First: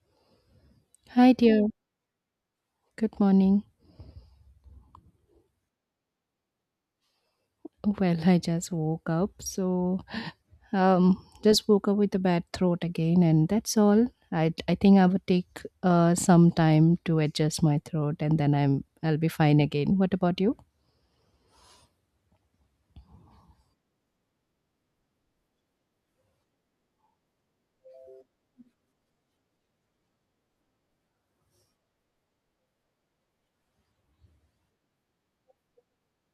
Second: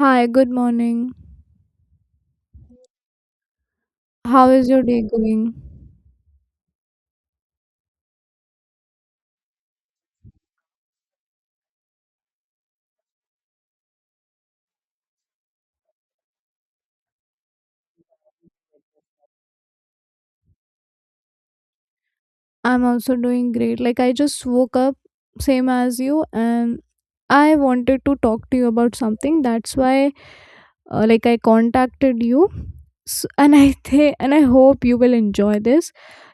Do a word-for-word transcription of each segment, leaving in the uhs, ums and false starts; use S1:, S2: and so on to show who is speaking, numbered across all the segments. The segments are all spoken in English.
S1: Hi, good morning.
S2: Hi, dear. Good morning.
S1: How is your day going?
S2: Well, I just woke up, so um, just woke up with a bad throat again, and that's all. I I think I would take uh some time to adjust my throat, and then I'm I'll be fine again. What about you?
S1: I'm also doing great. Like, I just woke up, same as you, and I wanted to talk to you about something. That's why, uh, like, I contacted you. S and I think, and I hope you will enjoy this.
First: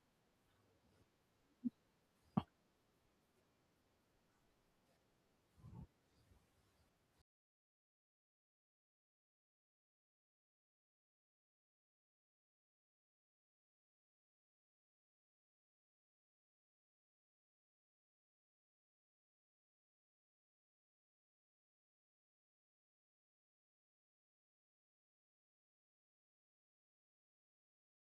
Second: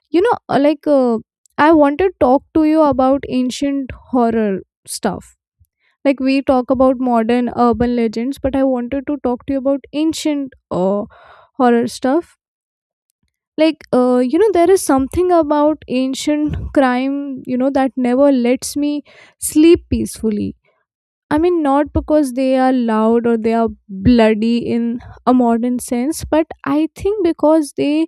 S1: You know, uh, like, uh, I wanted to talk to you about ancient horror stuff. Like, we talk about modern urban legends, but I wanted to talk to you about ancient uh, horror stuff. Like, uh, you know there is something about ancient crime you know that never lets me sleep peacefully. I mean, not because they are loud or they are bloody in a modern sense, but I think because they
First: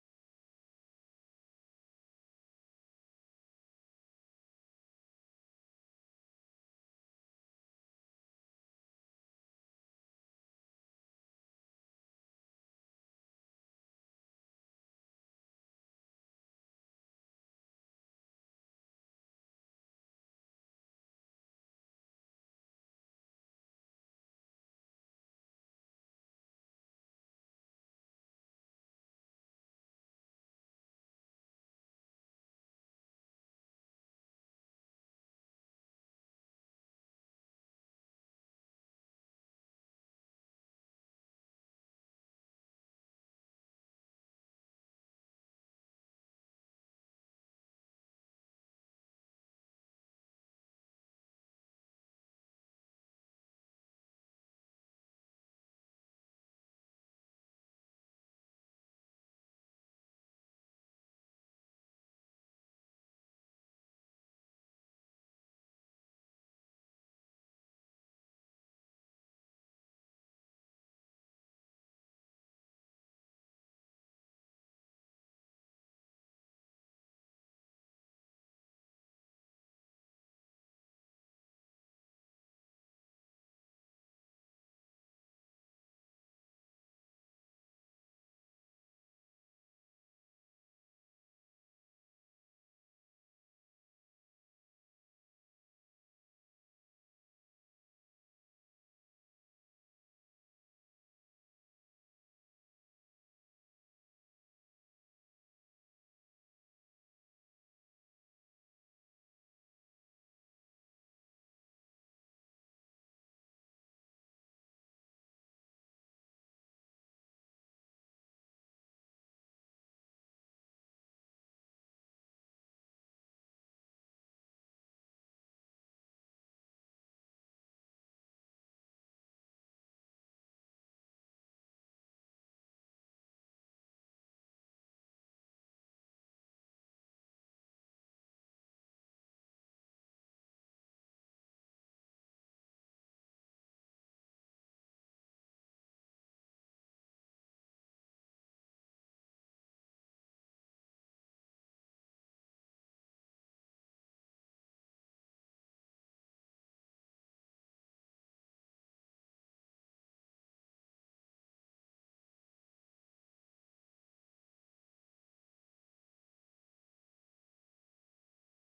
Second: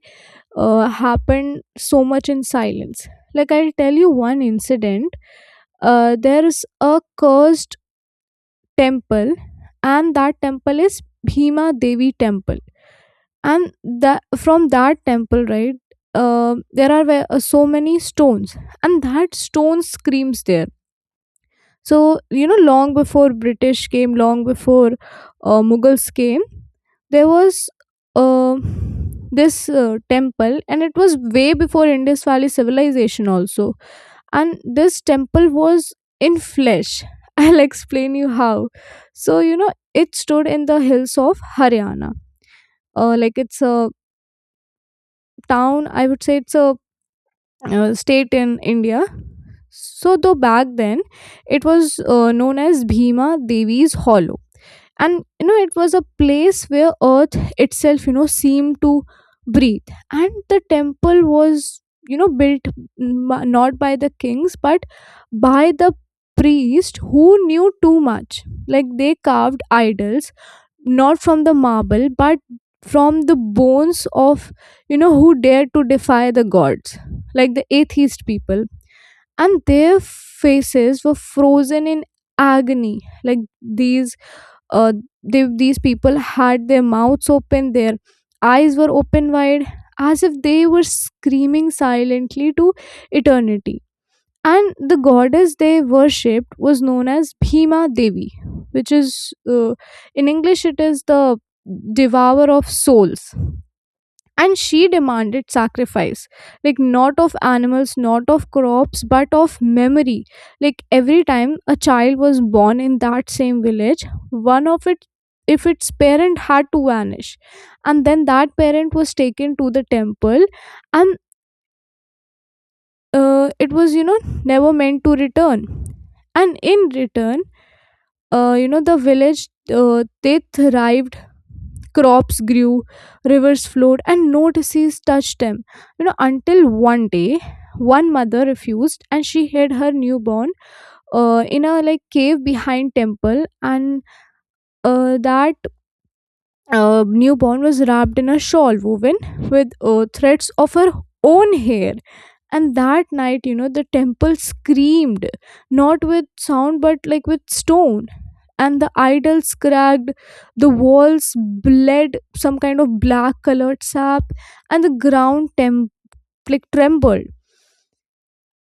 S1: uh, happen so much in silence. Like, I'll tell you one incident. Uh, there is a cursed temple, and that temple is Bhima Devi temple. And that from that temple, right, uh, there are ve- uh, so many stones, and that stone screams there. So, you know long before British came, long before uh, Mughals came, there was uh, this uh, temple, and it was way before Indus Valley civilization also. And this temple was in flesh. I'll explain you how. So, you know it stood in the hills of Haryana. Uh, like, it's a town, I would say it's a uh, state in India. So, though back then, it was uh, known as Bhima Devi's Hollow. And you know it was a place where earth itself you know seemed to breathe. And the temple was you know built, m- not by the kings but by the priest who knew too much. Like, they carved idols not from the marble but from the bones of you know who dared to defy the gods, like the atheist people. And their faces were frozen in agony. like these uh they, these people had their mouths open, their eyes were open wide, as if they were screaming silently to eternity. And the goddess they worshipped was known as Bhima Devi, which is, uh, in English, it is the devourer of souls. And she demanded sacrifice, like not of animals, not of crops, but of memory. Like, every time a child was born in that same village, one of it, if its parent had to vanish, and then that parent was taken to the temple. And uh, it was, you know never meant to return. And in return, uh, you know the village, uh, they thrived. Crops grew, rivers flowed, and no disease touched them. You know until one day, one mother refused and she hid her newborn, uh, in a like cave behind temple. And uh, that uh, newborn was wrapped in a shawl woven with uh, threads of her own hair. And that night, you know the temple screamed, not with sound but like with stone. And the idols cracked, the walls bled some kind of black colored sap, and the ground tem- like trembled.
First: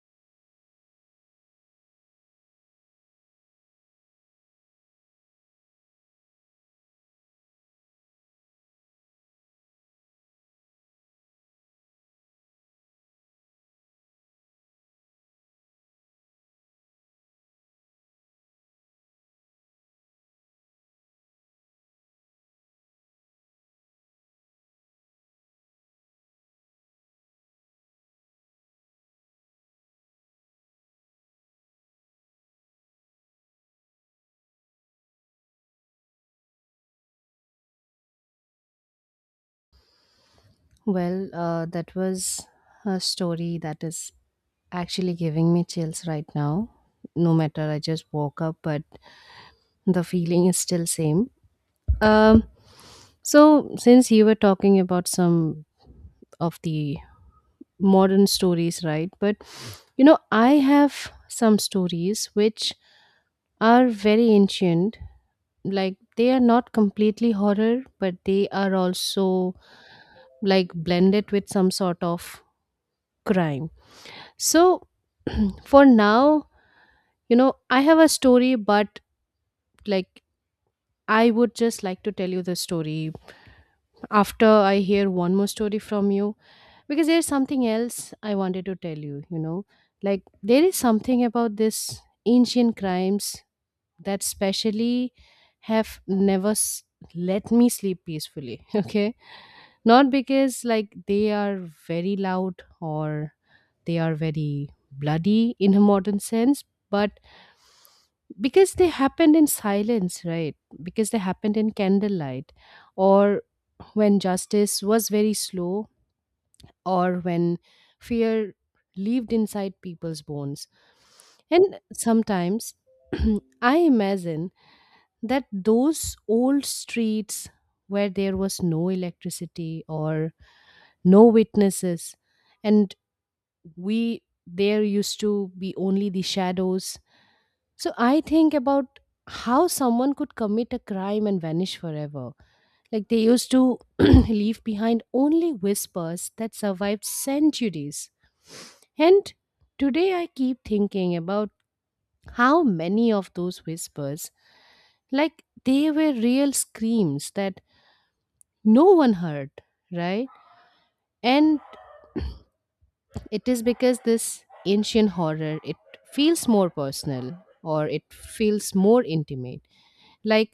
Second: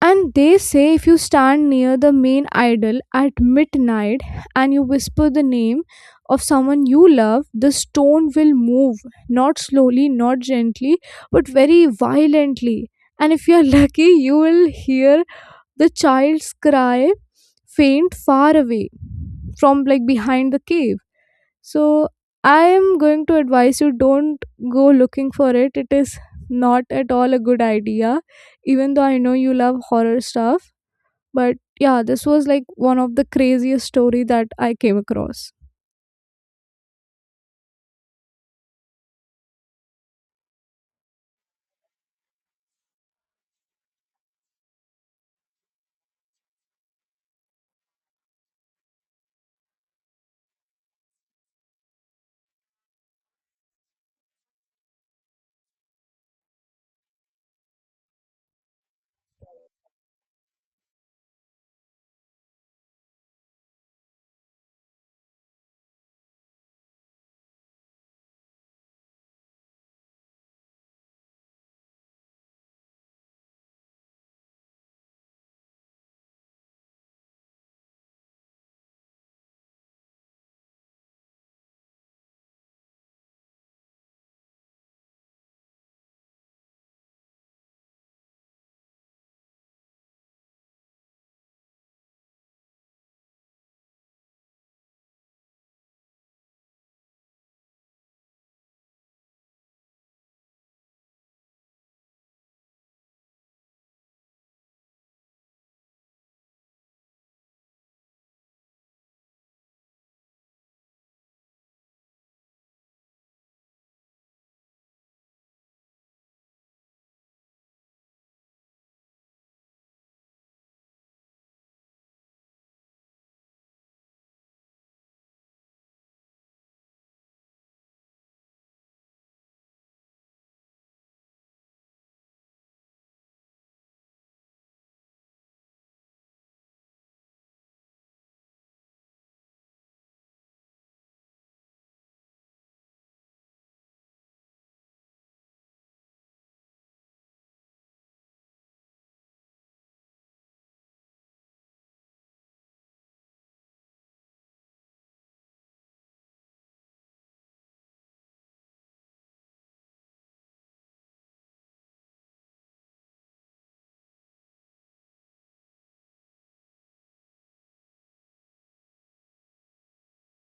S1: And they say, if you stand near the main idol at midnight and you whisper the name of someone you love, the stone will move, not slowly, not gently, but very violently. And if you're lucky, you will hear the child's cry, faint, far away, from like behind the cave. So I am going to advise you, don't go looking for it. It is not at all a good idea, even though I know you love horror stuff. But yeah, this was like one of the craziest story that I came across.
S2: Well, uh, that was a story that is actually giving me chills right now. No matter, I just woke up, but the feeling is still same. Um, so since you were talking about some of the modern stories, right? But you know, I have some stories which are very ancient. Like they are not completely horror, but they are also like blended with some sort of crime. So for now, you know, I have a story, but like I would just like to tell you the story after I hear one more story from you, because there's something else I wanted to tell you, you know, like there is something about this ancient crimes that specially have never s- let me sleep peacefully, okay? Not because like they are very loud or they are very bloody in a modern sense, but because they happened in silence, right? Because they happened in candlelight, or when justice was very slow, or when fear lived inside people's bones. And sometimes I imagine that those old streets where there was no electricity or no witnesses, and we there used to be only the shadows. So I think about how someone could commit a crime and vanish forever, like they used to leave behind only whispers that survived centuries. And today I keep thinking about how many of those whispers, like they were real screams that no one heard, right? And it is because this ancient horror, it feels more personal, or it feels more intimate. Like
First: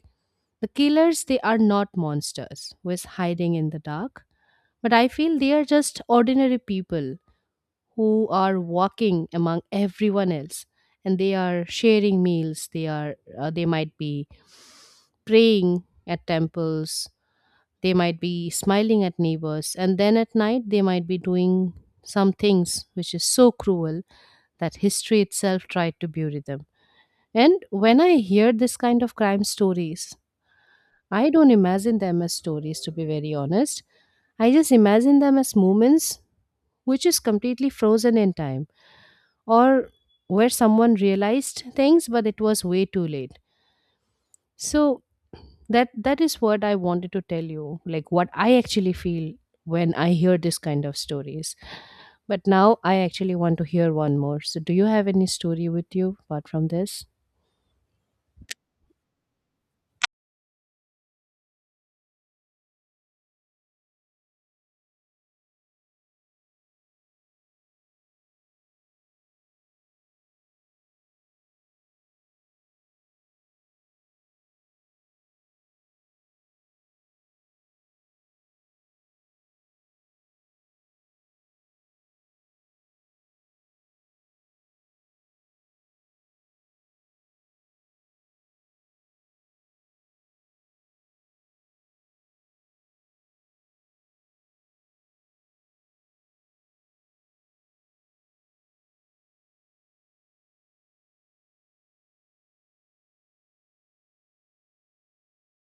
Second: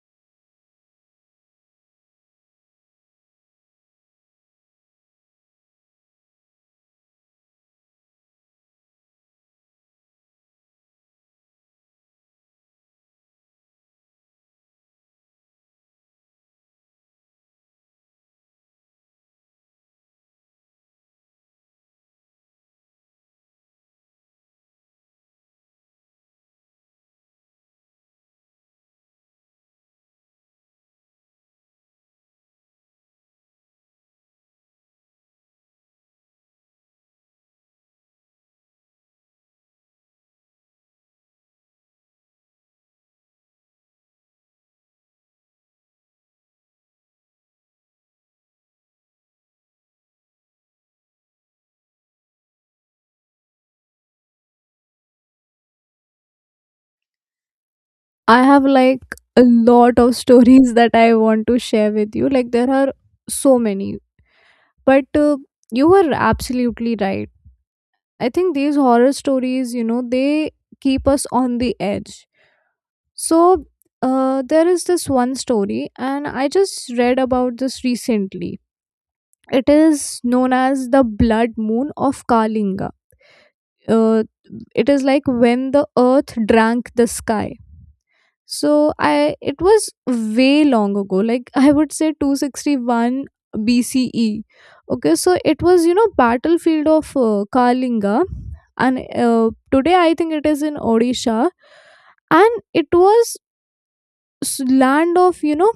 S2: the killers, they are not monsters who is hiding in the dark. But I feel they are just ordinary people who are walking among everyone else, and they are sharing meals, they are uh, they might be praying at temples, they might be smiling at neighbors, and then at night they might be doing some things which is so cruel that history itself tried to bury them. And when I hear this kind of crime stories, I don't imagine them as stories, to be very honest. I just imagine them as moments which is completely frozen in time, or where someone realized things but it was way too late. So that that is what I wanted to tell you, like what I actually feel when I hear this kind of stories. But now I actually want to hear one more. So do you have any story with you apart from this?
S1: I have like a lot of stories that I want to share with you. Like, there are so many. But uh, you were absolutely right. I think these horror stories, you know, they keep us on the edge. So uh, there is this one story, and I just read about this recently. It is known as the blood moon of Kalinga. Uh, it is like when the earth drank the sky. So I it was way long ago, like I would say two sixty-one B C E. Okay, so it was, you know battlefield of uh, Kalinga, and uh, today I think it is in Odisha, and it was s- land of you know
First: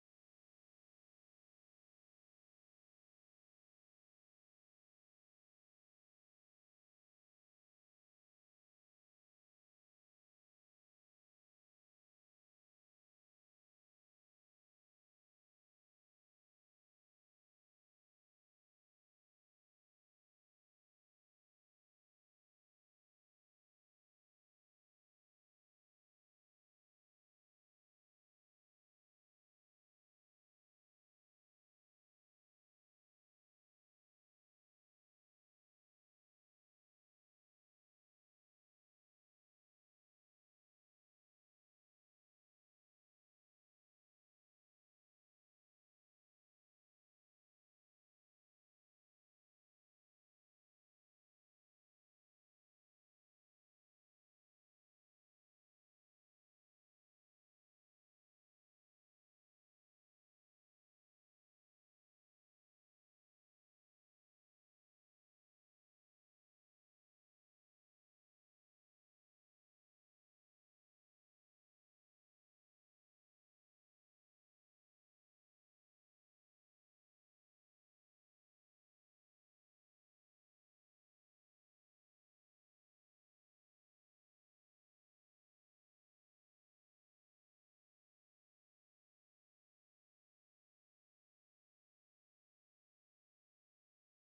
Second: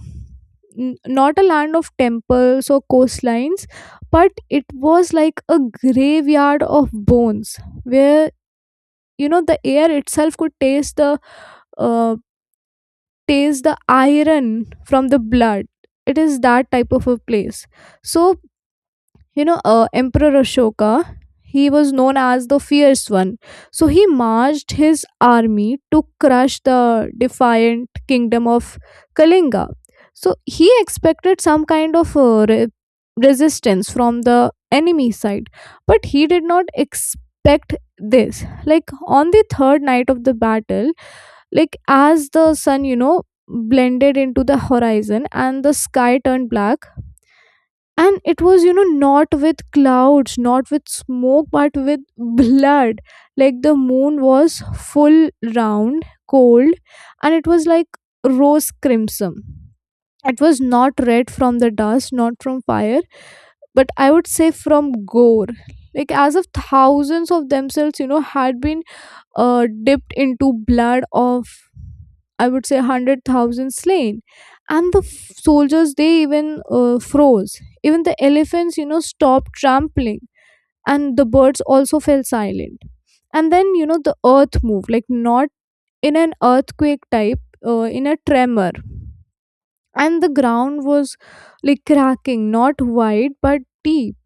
S1: n- not a land of temples or coastlines, but it was like a graveyard of bones where you know the air itself could taste the uh, taste the iron from the blood. It is that type of a place. So you know uh, Emperor Ashoka, he was known as the fierce one. So he marched his army to crush the defiant kingdom of Kalinga. So he expected some kind of uh, re- resistance from the enemy side, but he did not expect this. Like on the third night of the battle, like as the sun, you know blended into the horizon and the sky turned black, and it was, you know not with clouds, not with smoke, but with blood. Like the moon was full, round, cold, and it was like rose crimson. It was not red from the dust, not from fire, but I would say from gore. Like as if thousands of themselves, you know had been uh, dipped into blood of, I would say, one hundred thousand slain. And the f- soldiers, they even uh, froze. Even the elephants, you know, stopped trampling. And the birds also fell silent. And then, you know, the earth moved, like not in an earthquake type, uh, in a tremor. And the ground was like cracking, not wide, but deep.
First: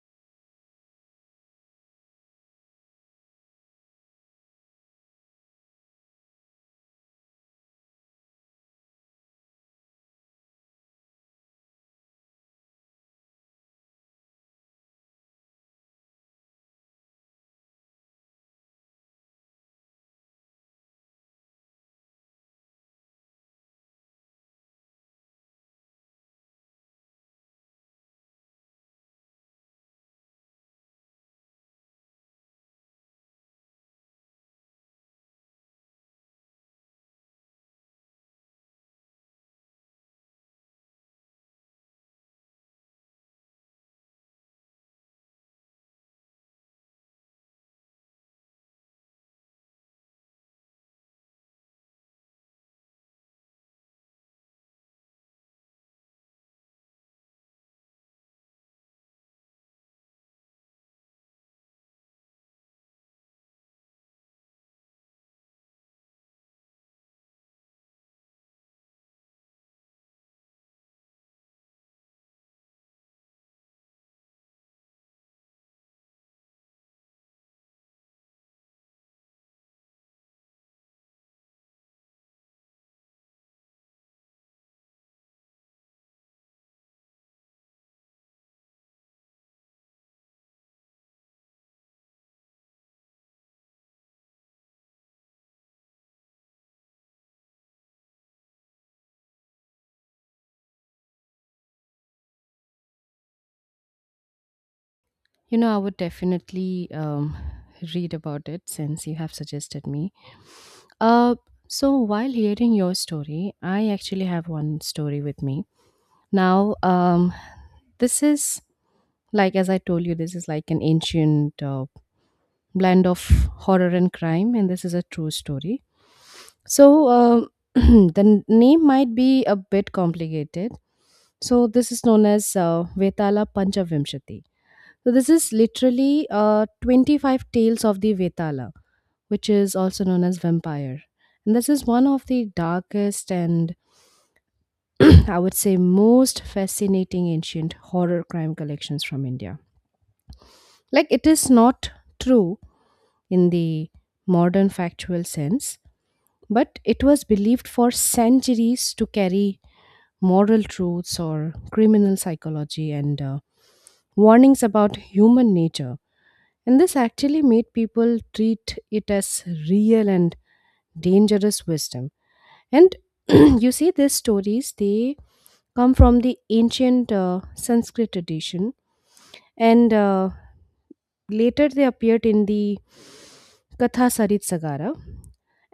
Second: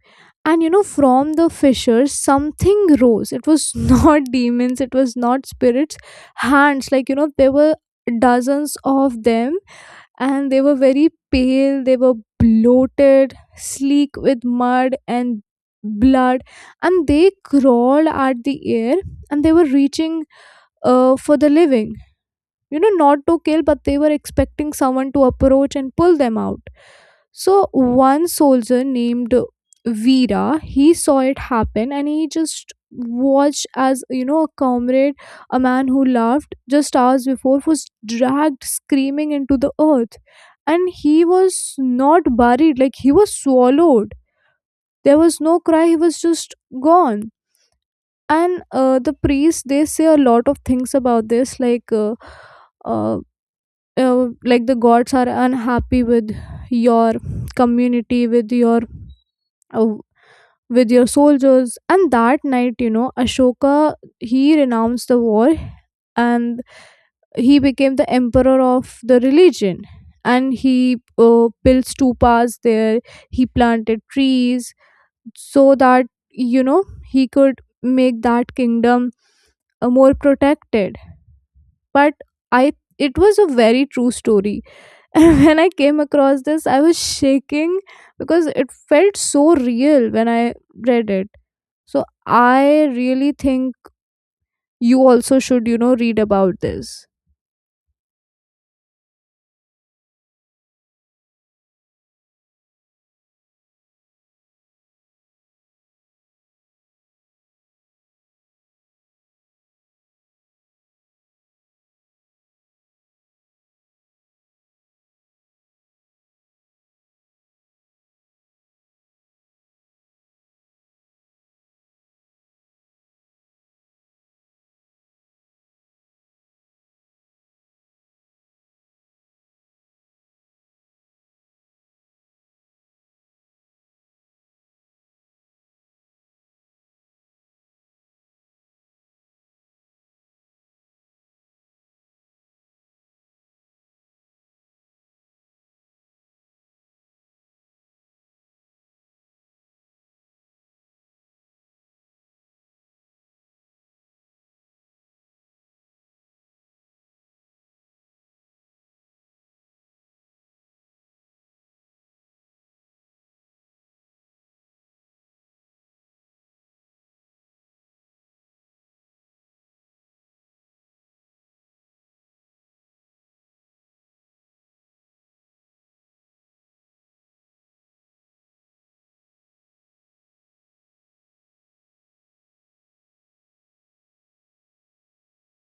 S1: And you know, from the fissures, something rose. It was not demons, it was not spirits. Hands, like, you know, there were dozens of them, and they were very pale, they were bloated, sleek with mud and blood, and they crawled at the air, and they were reaching uh, for the living, you know not to kill, but they were expecting someone to approach and pull them out. So one soldier named Veera, he saw it happen, and he just watched as, you know a comrade, a man who laughed just hours before, was dragged screaming into the earth. And he was not buried, like he was swallowed. There was no cry, he was just gone. And uh, the priests, they say a lot of things about this, like uh, uh, uh, like the gods are unhappy with your community, with your uh, with your soldiers. And that night, you know Ashoka, he renounced the war. And he became the emperor of the religion, and he uh, built stupas there, he planted trees, so that you know he could make that kingdom uh, more protected. But I it was a very true story. And when I came across this, I was shaking because it felt so real when I read it. So I really think you also should, you know, read about this.
S2: You know, I would definitely um, read about it since you have suggested me. Uh, so, while hearing your story, I actually have one story with me. Now, um, this is like as I told you, this is like an ancient uh, blend of horror and crime, and this is a true story. So um, the n- name might be a bit complicated. So this is known as uh, Vetala Panchavimshati. So this is literally uh, twenty-five tales of the Vetala, which is also known as vampire. And this is one of the darkest and, I would say, most fascinating ancient horror crime collections from India. Like, it is not true in the modern factual sense, but it was believed for centuries to carry moral truths, or criminal psychology, and uh, warnings about human nature. And this actually made people treat it as real and dangerous wisdom. And you see, these stories, they come from the ancient uh, Sanskrit tradition, and uh, later they appeared in the Katha Sarit Sagara.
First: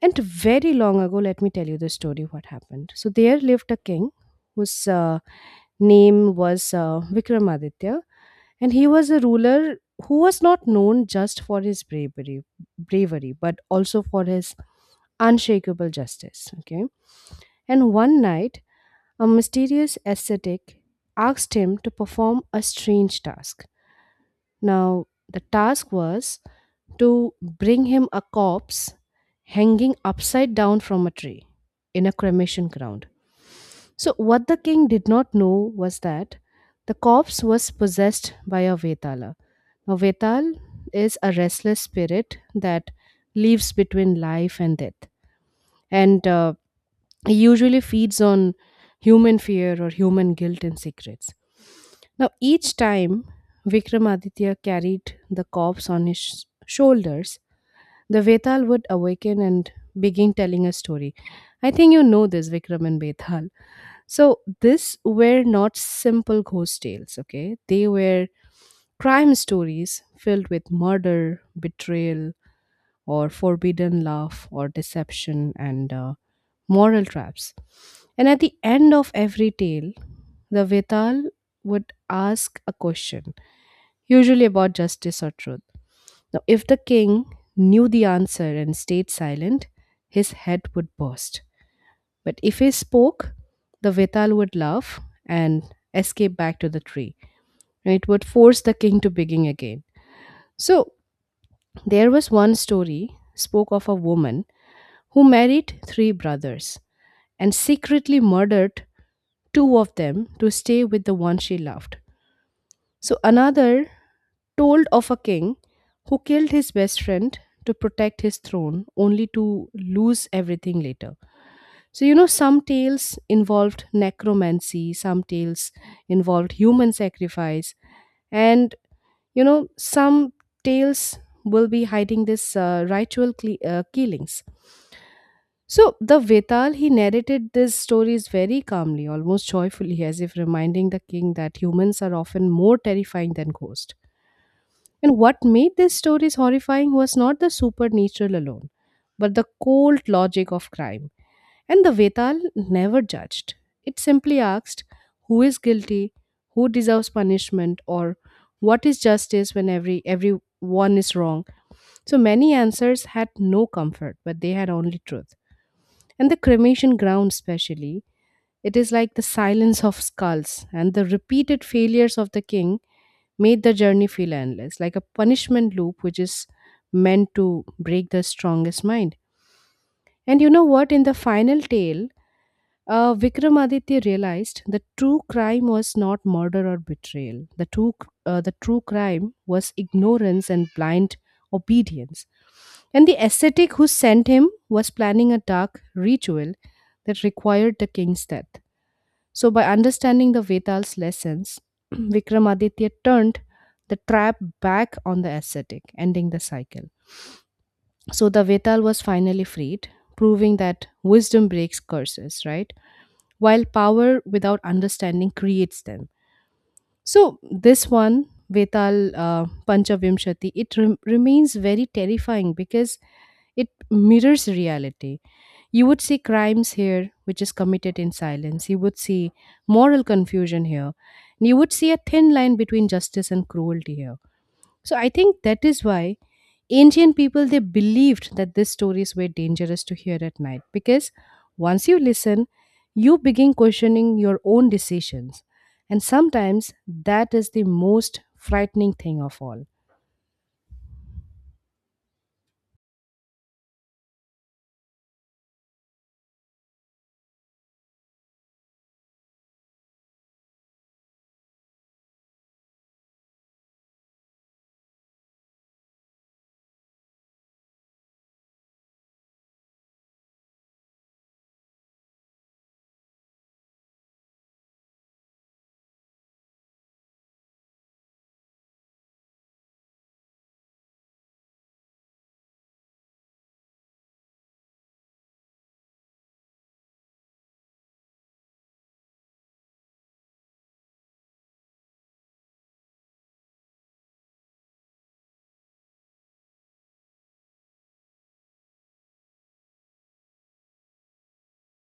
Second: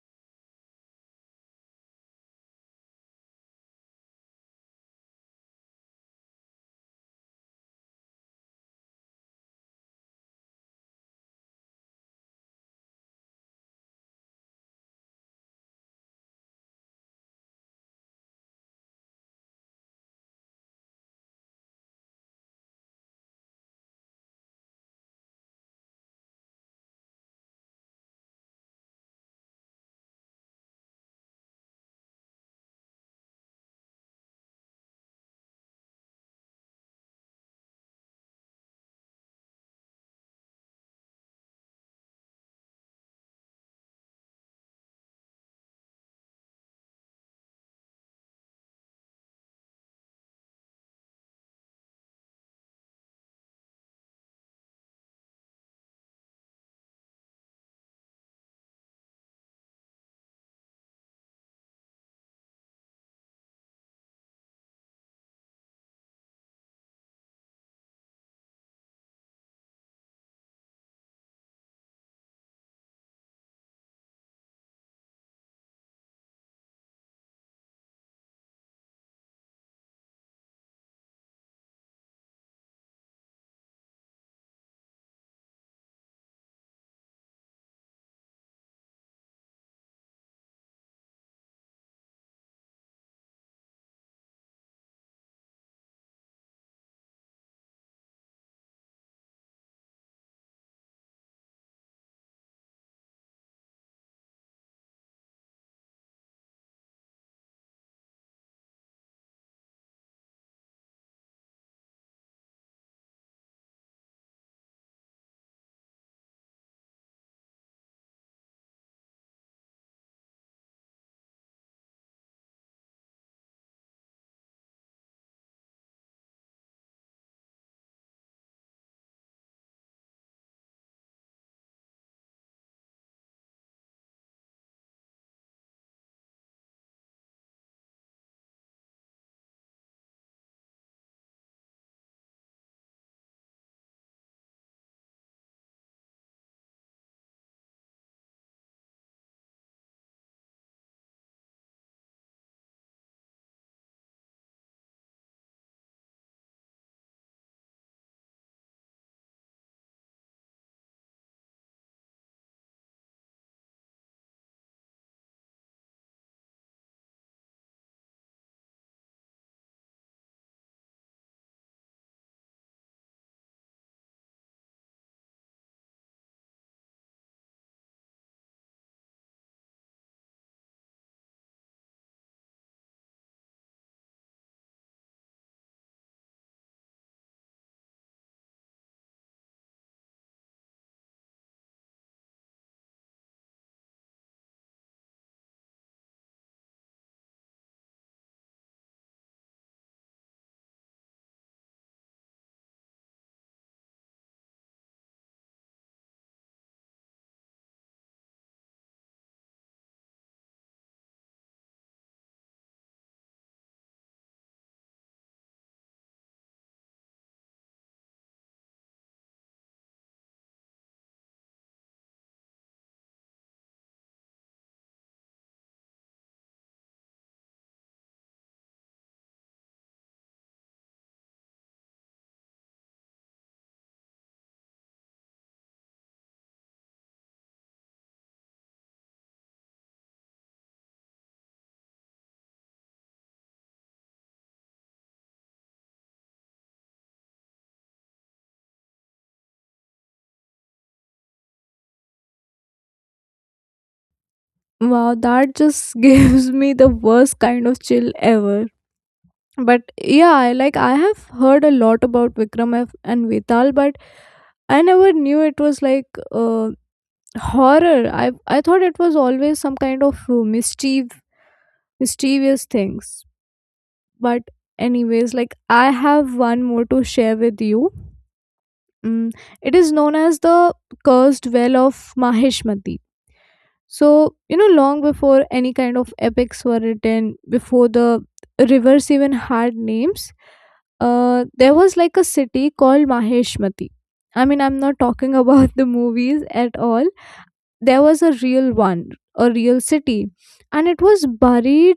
S2: And very long ago, let me tell you the story what happened. So, there lived a king whose uh, name was uh, Vikramaditya, and he was a ruler who was not known just for his bravery, bravery but also for his unshakable justice. Okay. And one night, a mysterious ascetic asked him to perform a strange task. Now, the task was to bring him a corpse hanging upside down from a tree in a cremation ground. So, what the king did not know was that the corpse was possessed by a Vetala. Now, Vetal is a restless spirit that lives between life and death. And uh, he usually feeds on human fear, or human guilt and secrets. Now, each time Vikramaditya carried the corpse on his sh- shoulders, the Vetal would awaken and begin telling a story. I think you know this, Vikram and Vetal. So, these were not simple ghost tales, okay? They were crime stories filled with murder, betrayal, or forbidden love, or deception, and uh, moral traps. And at the end of every tale, the Vetal would ask a question, usually about justice or truth. Now, if the king knew the answer and stayed silent, his head would burst. But if he spoke, the Vetal would laugh and escape back to the tree. And it would force the king to begin again. So, there was one story spoke of a woman who married three brothers and secretly murdered two of them to stay with the one she loved. So another told of a king who killed his best friend to protect his throne, only to lose everything later. So, you know, some tales involved necromancy, some tales involved human sacrifice, and, you know, some tales will be hiding this uh, ritual cle- uh, killings. So, the Vetal, he narrated these stories very calmly, almost joyfully, as if reminding the king that humans are often more terrifying than ghosts. And what made these stories horrifying was not the supernatural alone, but the cold logic of crime. And the Vetal never judged. It simply asked who is guilty, who deserves punishment, or what is justice when every everyone is wrong. So many answers had no comfort, but they had only truth. And the cremation ground, specially, it is like the silence of skulls, and the repeated failures of the king made the journey feel endless, like a punishment loop which is meant to break the strongest mind. And you know what? In the final tale, uh, Vikramaditya realized the true crime was not murder or betrayal. The true, uh, the true crime was ignorance and blind obedience. And the ascetic who sent him was planning a dark ritual that required the king's death. So, by understanding the Veda's lessons, Vikramaditya turned the trap back on the ascetic, ending the cycle. So, the Vedal was finally freed, proving that wisdom breaks curses, right, while power without understanding creates them. So, this one, Vetal uh, Panchavimshati, it rem- remains very terrifying because it mirrors reality. You would see crimes here, which is committed in silence. You would see moral confusion here. And you would see a thin line between justice and cruelty here. So, I think that is why ancient people they believed that these stories were dangerous to hear at night, because once you listen, you begin questioning your own decisions, and sometimes that is the most frightening thing of all.
S1: Wow, that just gives me the worst kind of chill ever. But yeah, I- like I have heard a lot about Vikram F- and Vetal, but I never knew it was like uh, horror. I I thought it was always some kind of uh, mischief, mischievous things. But anyways, like I have one more to share with you. mm, it is known as the cursed well of Mahishmati. So you know long before any kind of epics were written, before the rivers even had names, uh, there was like a city called Mahishmati. I mean, I'm not talking about the movies at all. There was a real one, a real city, and it was buried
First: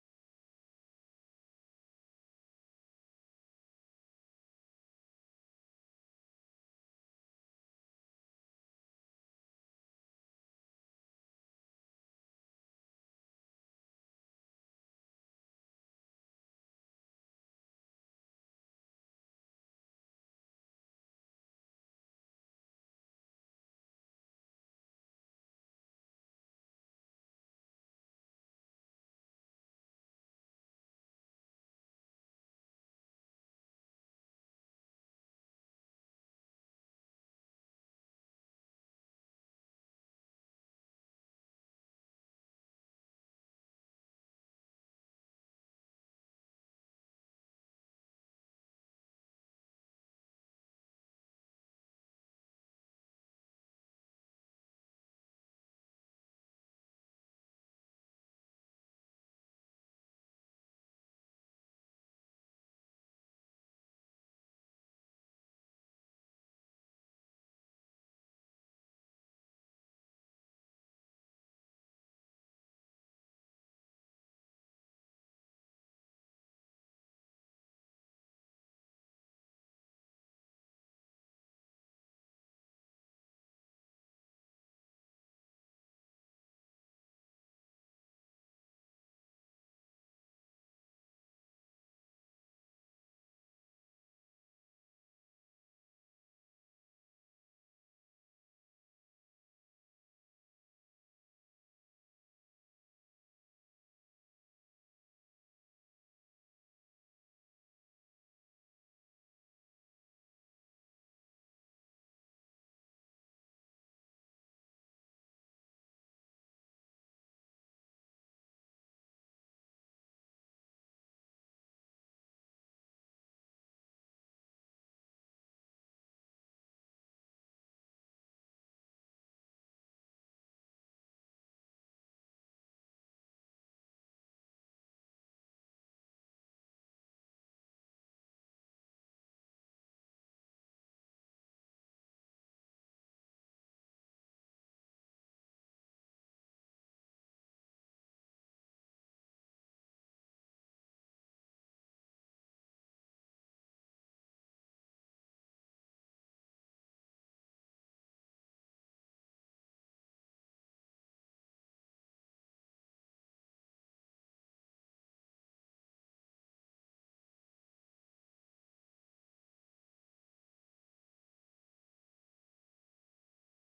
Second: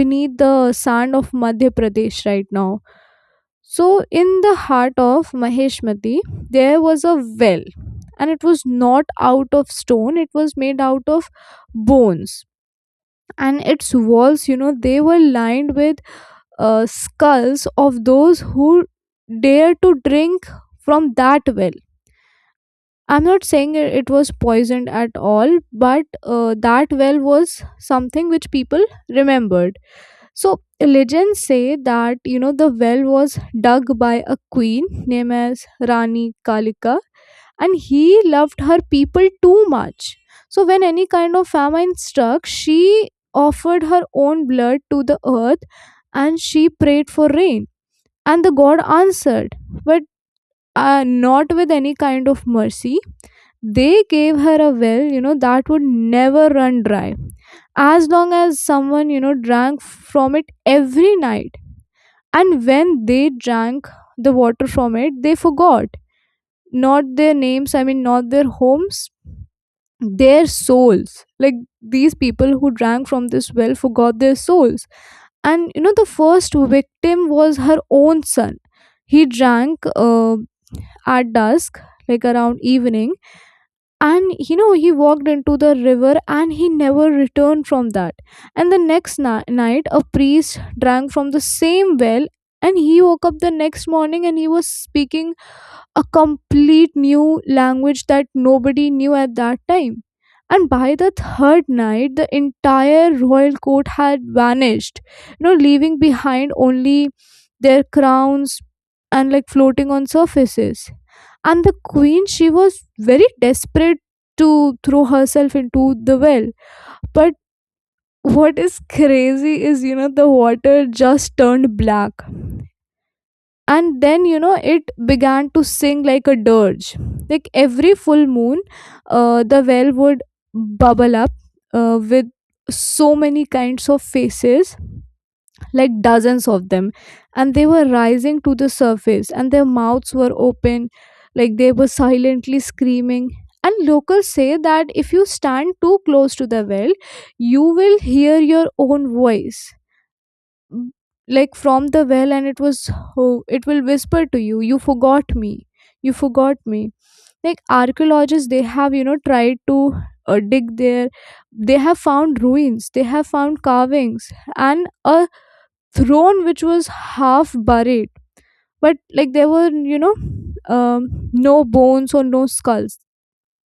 S1: beneath the sand of Madhya Pradesh right now. So, in the heart of Maheshmati, there was a well, and it was not out of stone, it was made out of bones. And its walls, you know, they were lined with uh, skulls of those who dared to drink from that well. I'm not saying it it was poisoned at all, but uh, that well was something which people remembered. So legends say that you know the well was dug by a queen named as Rani Kalika, and he loved her people too much. So when any kind of famine struck, she offered her own blood to the earth and she prayed for rain, and the god answered. But uh, not with any kind of mercy. They gave her a well, you know, that would never run dry as long as someone, you know, drank from it every night. And when they drank the water from it, they forgot, not their names, I mean, not their homes, their souls. Like these people who drank from this well forgot their souls. And, you know, the first victim was her own son. He drank. Uh, at dusk, like around evening, and you know he walked into the river and he never returned from that. And the next ni- night, a priest drank from the same well and he woke up the next morning and he was speaking a complete new language that nobody knew at that time. And by the third night, the entire royal court had vanished, you know, leaving behind only their crowns, and like floating on surfaces. And the queen, she was very desperate to throw herself into the well. But what is crazy is, you know, the water just turned black, and then you know it began to sing like a dirge. Like every full moon, uh, the well would bubble up uh, with so many kinds of faces, like dozens of them, and they were rising to the surface and their mouths were open, like they were silently screaming. And locals say that if you stand too close to the well, you will hear your own voice, m- like from the well, and it was, oh, it will whisper to you, you forgot me, you forgot me. Like archaeologists, they have, you know tried to uh, dig there. They have found ruins, they have found carvings, and a throne which was half buried, but like there were, you know um, no bones or no skulls,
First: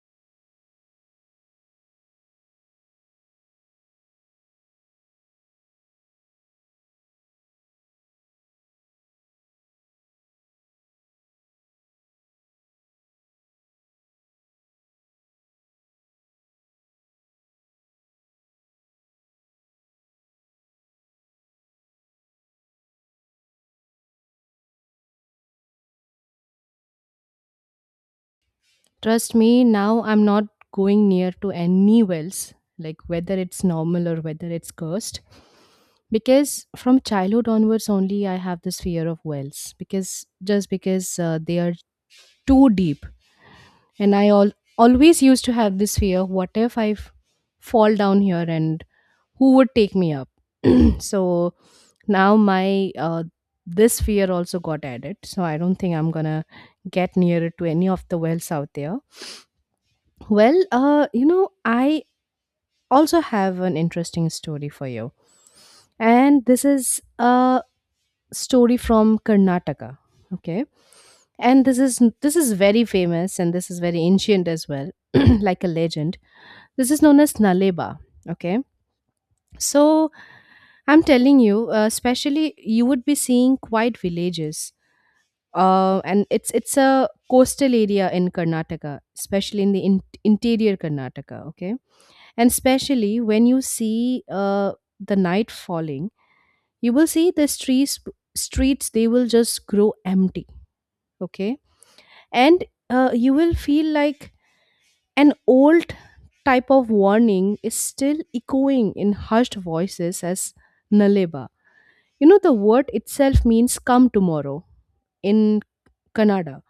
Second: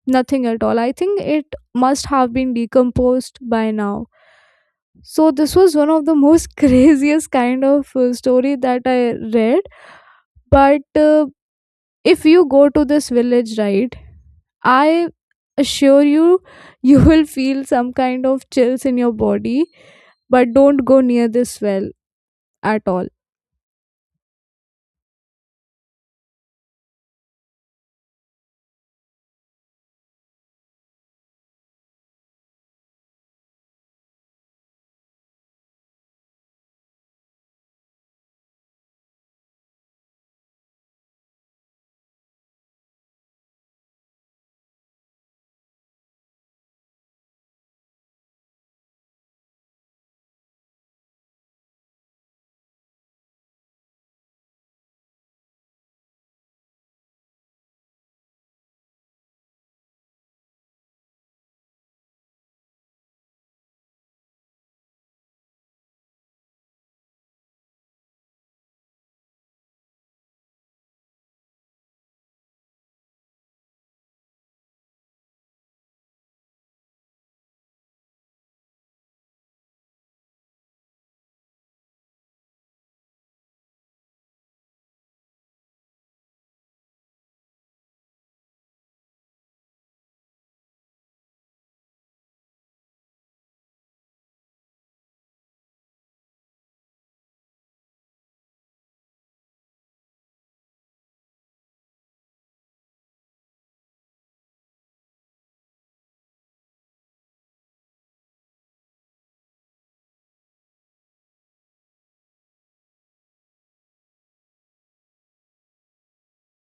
S1: nothing at all. I think it must have been decomposed by now. So this was one of the most craziest kind of uh, story that I read. But uh, if you go to this village, right, I assure you, you will feel some kind of chills in your body. But don't go near this well at all.
S2: Trust me, now I'm not going near to any wells, like whether it's normal or whether it's cursed, because from childhood onwards only I have this fear of wells, because just because uh, they are too deep, and i al- always used to have this fear, what if I f- fall down here, and who would take me up? So now my uh, this fear also got added, so I don't think I'm gonna get nearer to any of the wells out there. Well, uh you know, I also have an interesting story for you, and this is a story from Karnataka. Okay. And this is, this is very famous, and this is very ancient as well. Like a legend, this is known as Naleba. Okay. So I'm telling you, uh, especially you would be seeing quiet villages. Uh, and it's it's a coastal area in Karnataka, especially in the in- interior Karnataka. Okay, and especially when you see uh, the night falling, you will see the streets streets they will just grow empty. Okay, and uh, you will feel like an old type of warning is still echoing in hushed voices as Naleba. You know, the word itself means come tomorrow in Kannada.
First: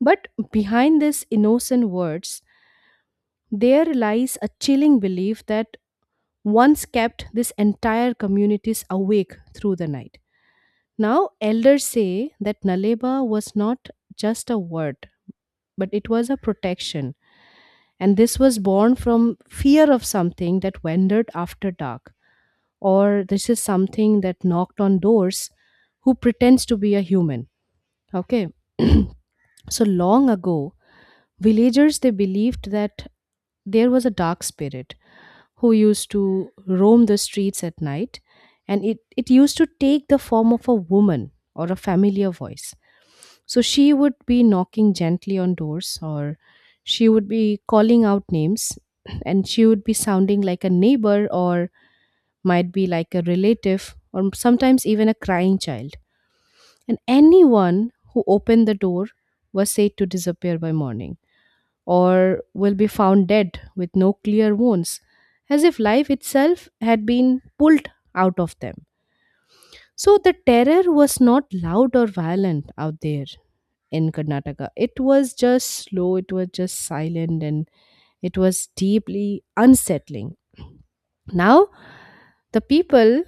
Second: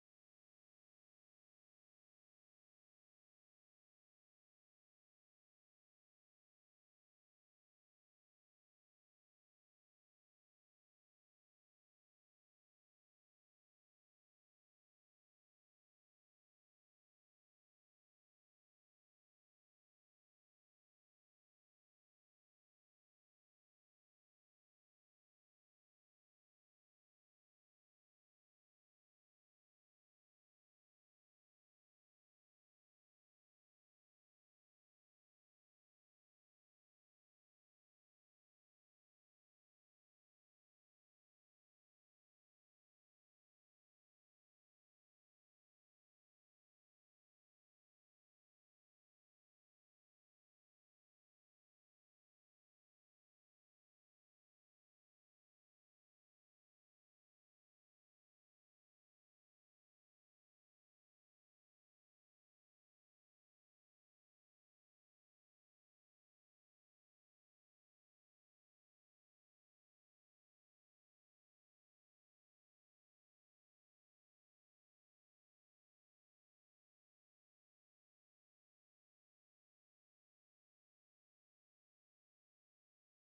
S2: But behind these innocent words, there lies a chilling belief that once kept this entire communities awake through the night. Now, elders say that Naleba was not just a word, but it was a protection. And this was born from fear of something that wandered after dark. Or this is something that knocked on doors, who pretends to be a human. Okay. So long ago, villagers, they believed that there was a dark spirit who used to roam the streets at night, and it, it used to take the form of a woman or a familiar voice. So she would be knocking gently on doors, or she would be calling out names. And she would be sounding like a neighbor, or might be like a relative, or sometimes even a crying child. And anyone who opened the door was said to disappear by morning, or will be found dead with no clear wounds, as if life itself had been pulled out of them. So the terror was not loud or violent out there in Karnataka. It was just slow, it was just silent, and it was deeply unsettling. Now, the people,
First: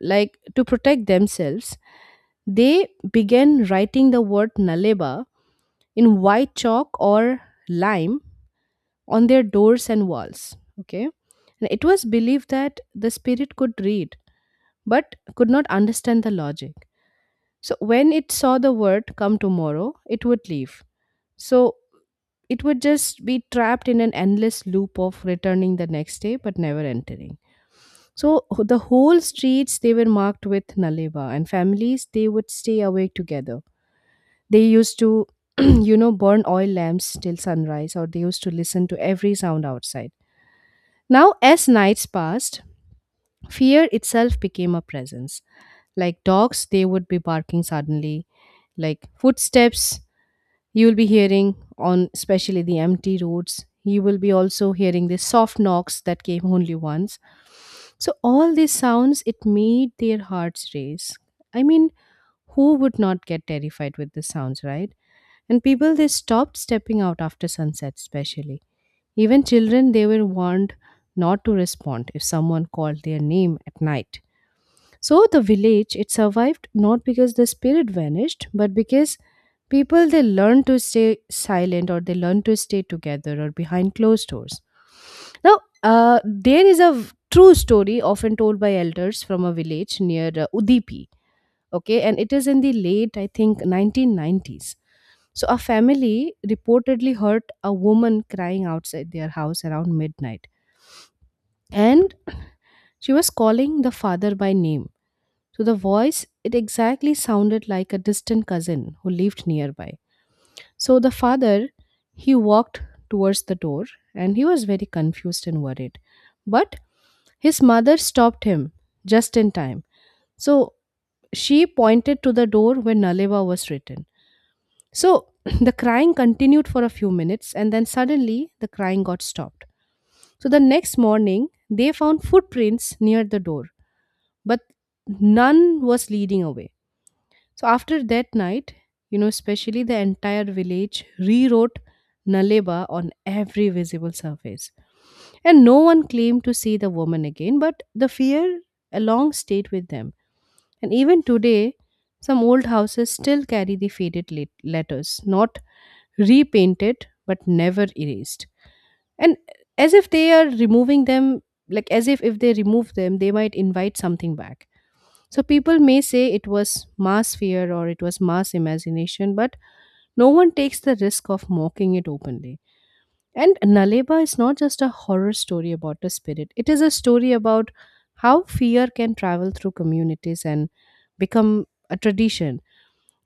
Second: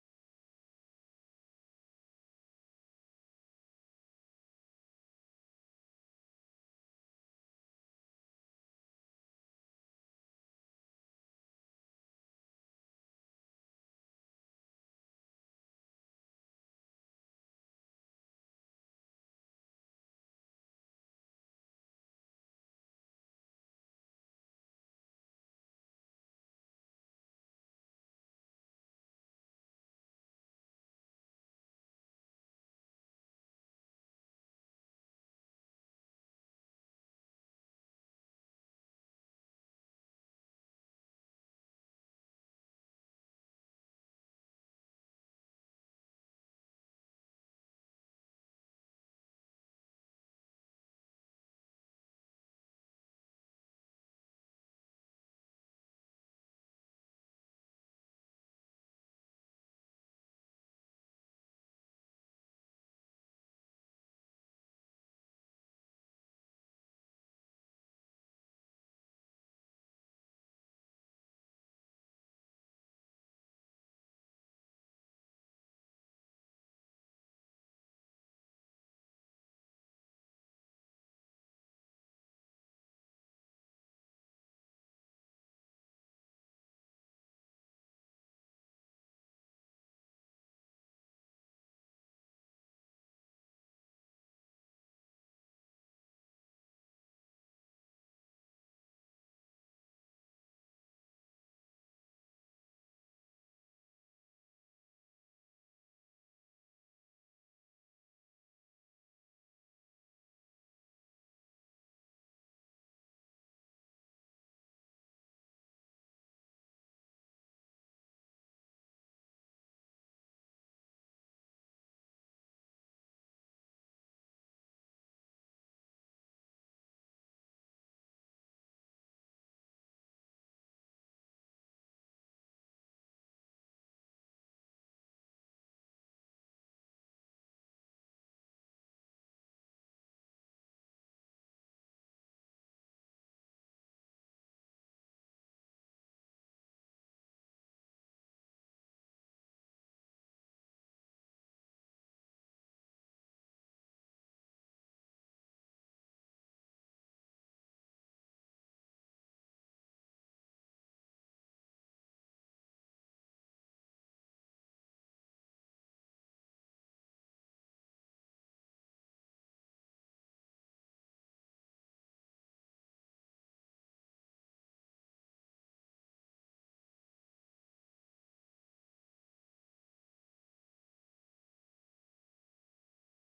S2: like to protect themselves, they began writing the word naleba in white chalk or lime on their doors and walls. Okay. And it was believed that the spirit could read but could not understand the logic. So when it saw the word come tomorrow, it would leave. So it would just be trapped in an endless loop of returning the next day but never entering. So h- the whole streets, they were marked with Naleva, and families, they would stay awake together. They used to, you know, burn oil lamps till sunrise, or they used to listen to every sound outside. Now, as nights passed, fear itself became a presence. Like dogs, they would be barking suddenly, like footsteps you'll be hearing on especially the empty roads. You will be also hearing the soft knocks that came only once. So all these sounds, it made their hearts race. I mean, who would not get terrified with the sounds, right? And people, they stopped stepping out after sunset especially. Even children, they were warned not to respond if someone called their name at night. So the village, it survived not because the spirit vanished, but because people, they learn to stay silent, or they learn to stay together or behind closed doors. Now, uh, there is a v- true story often told by elders from a village near uh, Udipi. Okay, and it is in the late, I think, nineteen nineties. So a family reportedly heard a woman crying outside their house around midnight, and she was calling the father by name. To the voice, it exactly sounded like a distant cousin who lived nearby. So the father, he walked towards the door, and he was very confused and worried. But his mother stopped him just in time. So she pointed to the door where Naleva was written. So the crying continued for a few minutes, and then suddenly the crying got stopped. So the next morning, they found footprints near the door, but none was leading away. So after that night, you know, especially the entire village rewrote Naleba on every visible surface. And no one claimed to see the woman again, but the fear along stayed with them. And even today, some old houses still carry the faded let- letters, not repainted but never erased. And as if they are removing them, like as if if they remove them, they might invite something back. So people may say it was mass fear or it was mass imagination, but no one takes the risk of mocking it openly. And Naleba is not just a horror story about a spirit, it is a story about how fear can travel through communities and become a tradition.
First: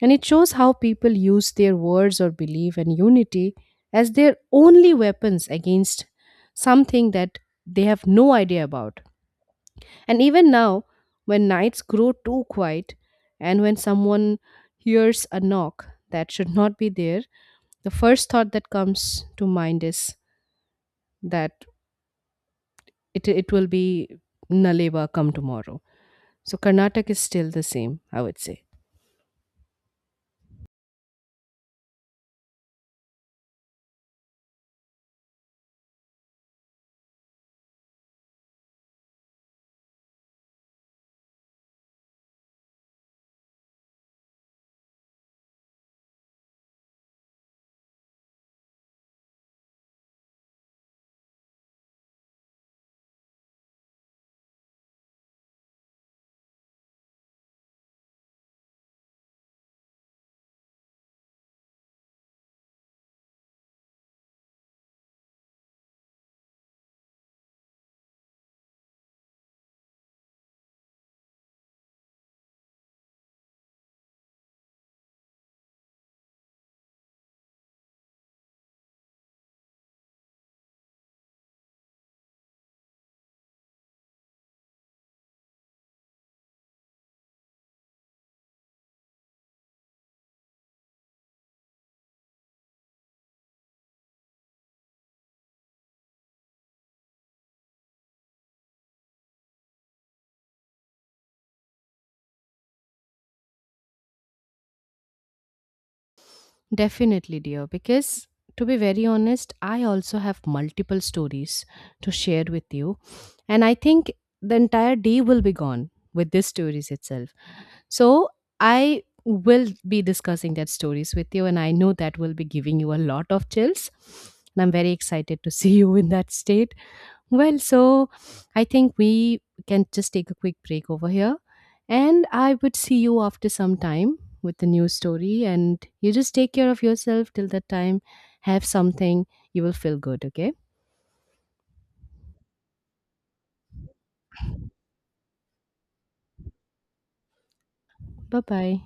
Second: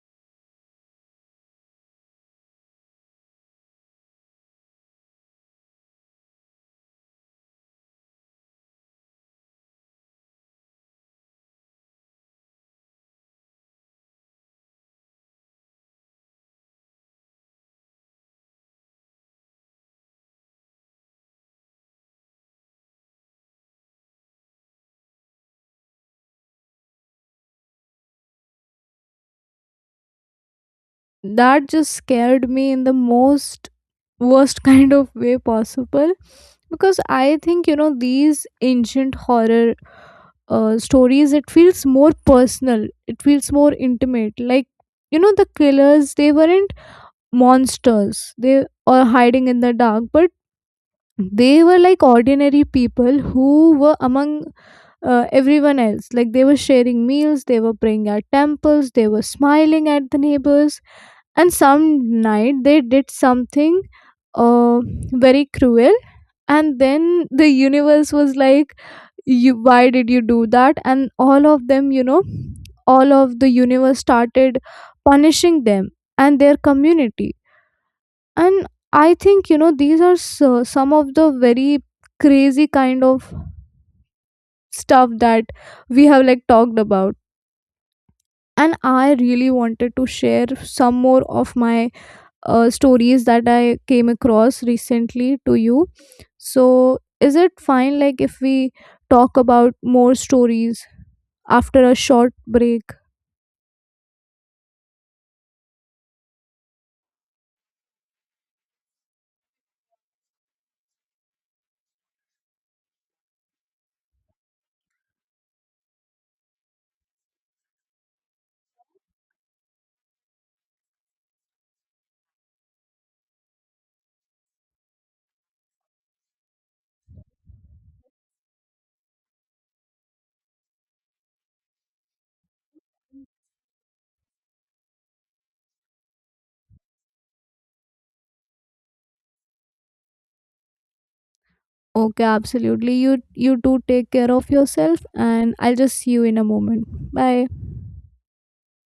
S2: And it shows how people use their words or belief and unity as their only weapons against something that they have no idea about. And even now, when nights grow too quiet and when someone hears a knock that should not be there, the first thought that comes to mind is that it, it will be Naleva come tomorrow. So Karnataka is still the same, I would say.
S1: That just scared me in the most worst kind of way possible, because I think, you know these ancient horror uh, stories, it feels more personal, it feels more intimate. Like, you know the killers, they weren't monsters, they or hiding in the dark, but they were like ordinary people who were among uh, everyone else. Like they were sharing meals, they were praying at temples, they were smiling at the neighbors. And some night they did something uh, very cruel, and then the universe was like, you, why did you do that? And all of them, you know all of the universe started punishing them and their community. And I think, you know these are so, some of the very crazy kind of stuff that we have like talked about. And I really wanted to share some more of my uh, stories that I came across recently to you. So, is it fine like if we talk about more stories after a short break?
S2: Definitely, dear, because to be very honest, I also have multiple stories to share with you. And I think the entire day will be gone with these stories itself. So I will be discussing that stories with you, and I know that will be giving you a lot of chills. And I'm very excited to see you in that state. Well, so I think we can just take a quick break over here, and I would see you after some time with the new story. And you just take care of yourself till that time. Have something, you will feel good. Okay,
S1: Okay, absolutely. You you do take care of yourself and I'll just see you in a moment. Bye.
S2: bye bye.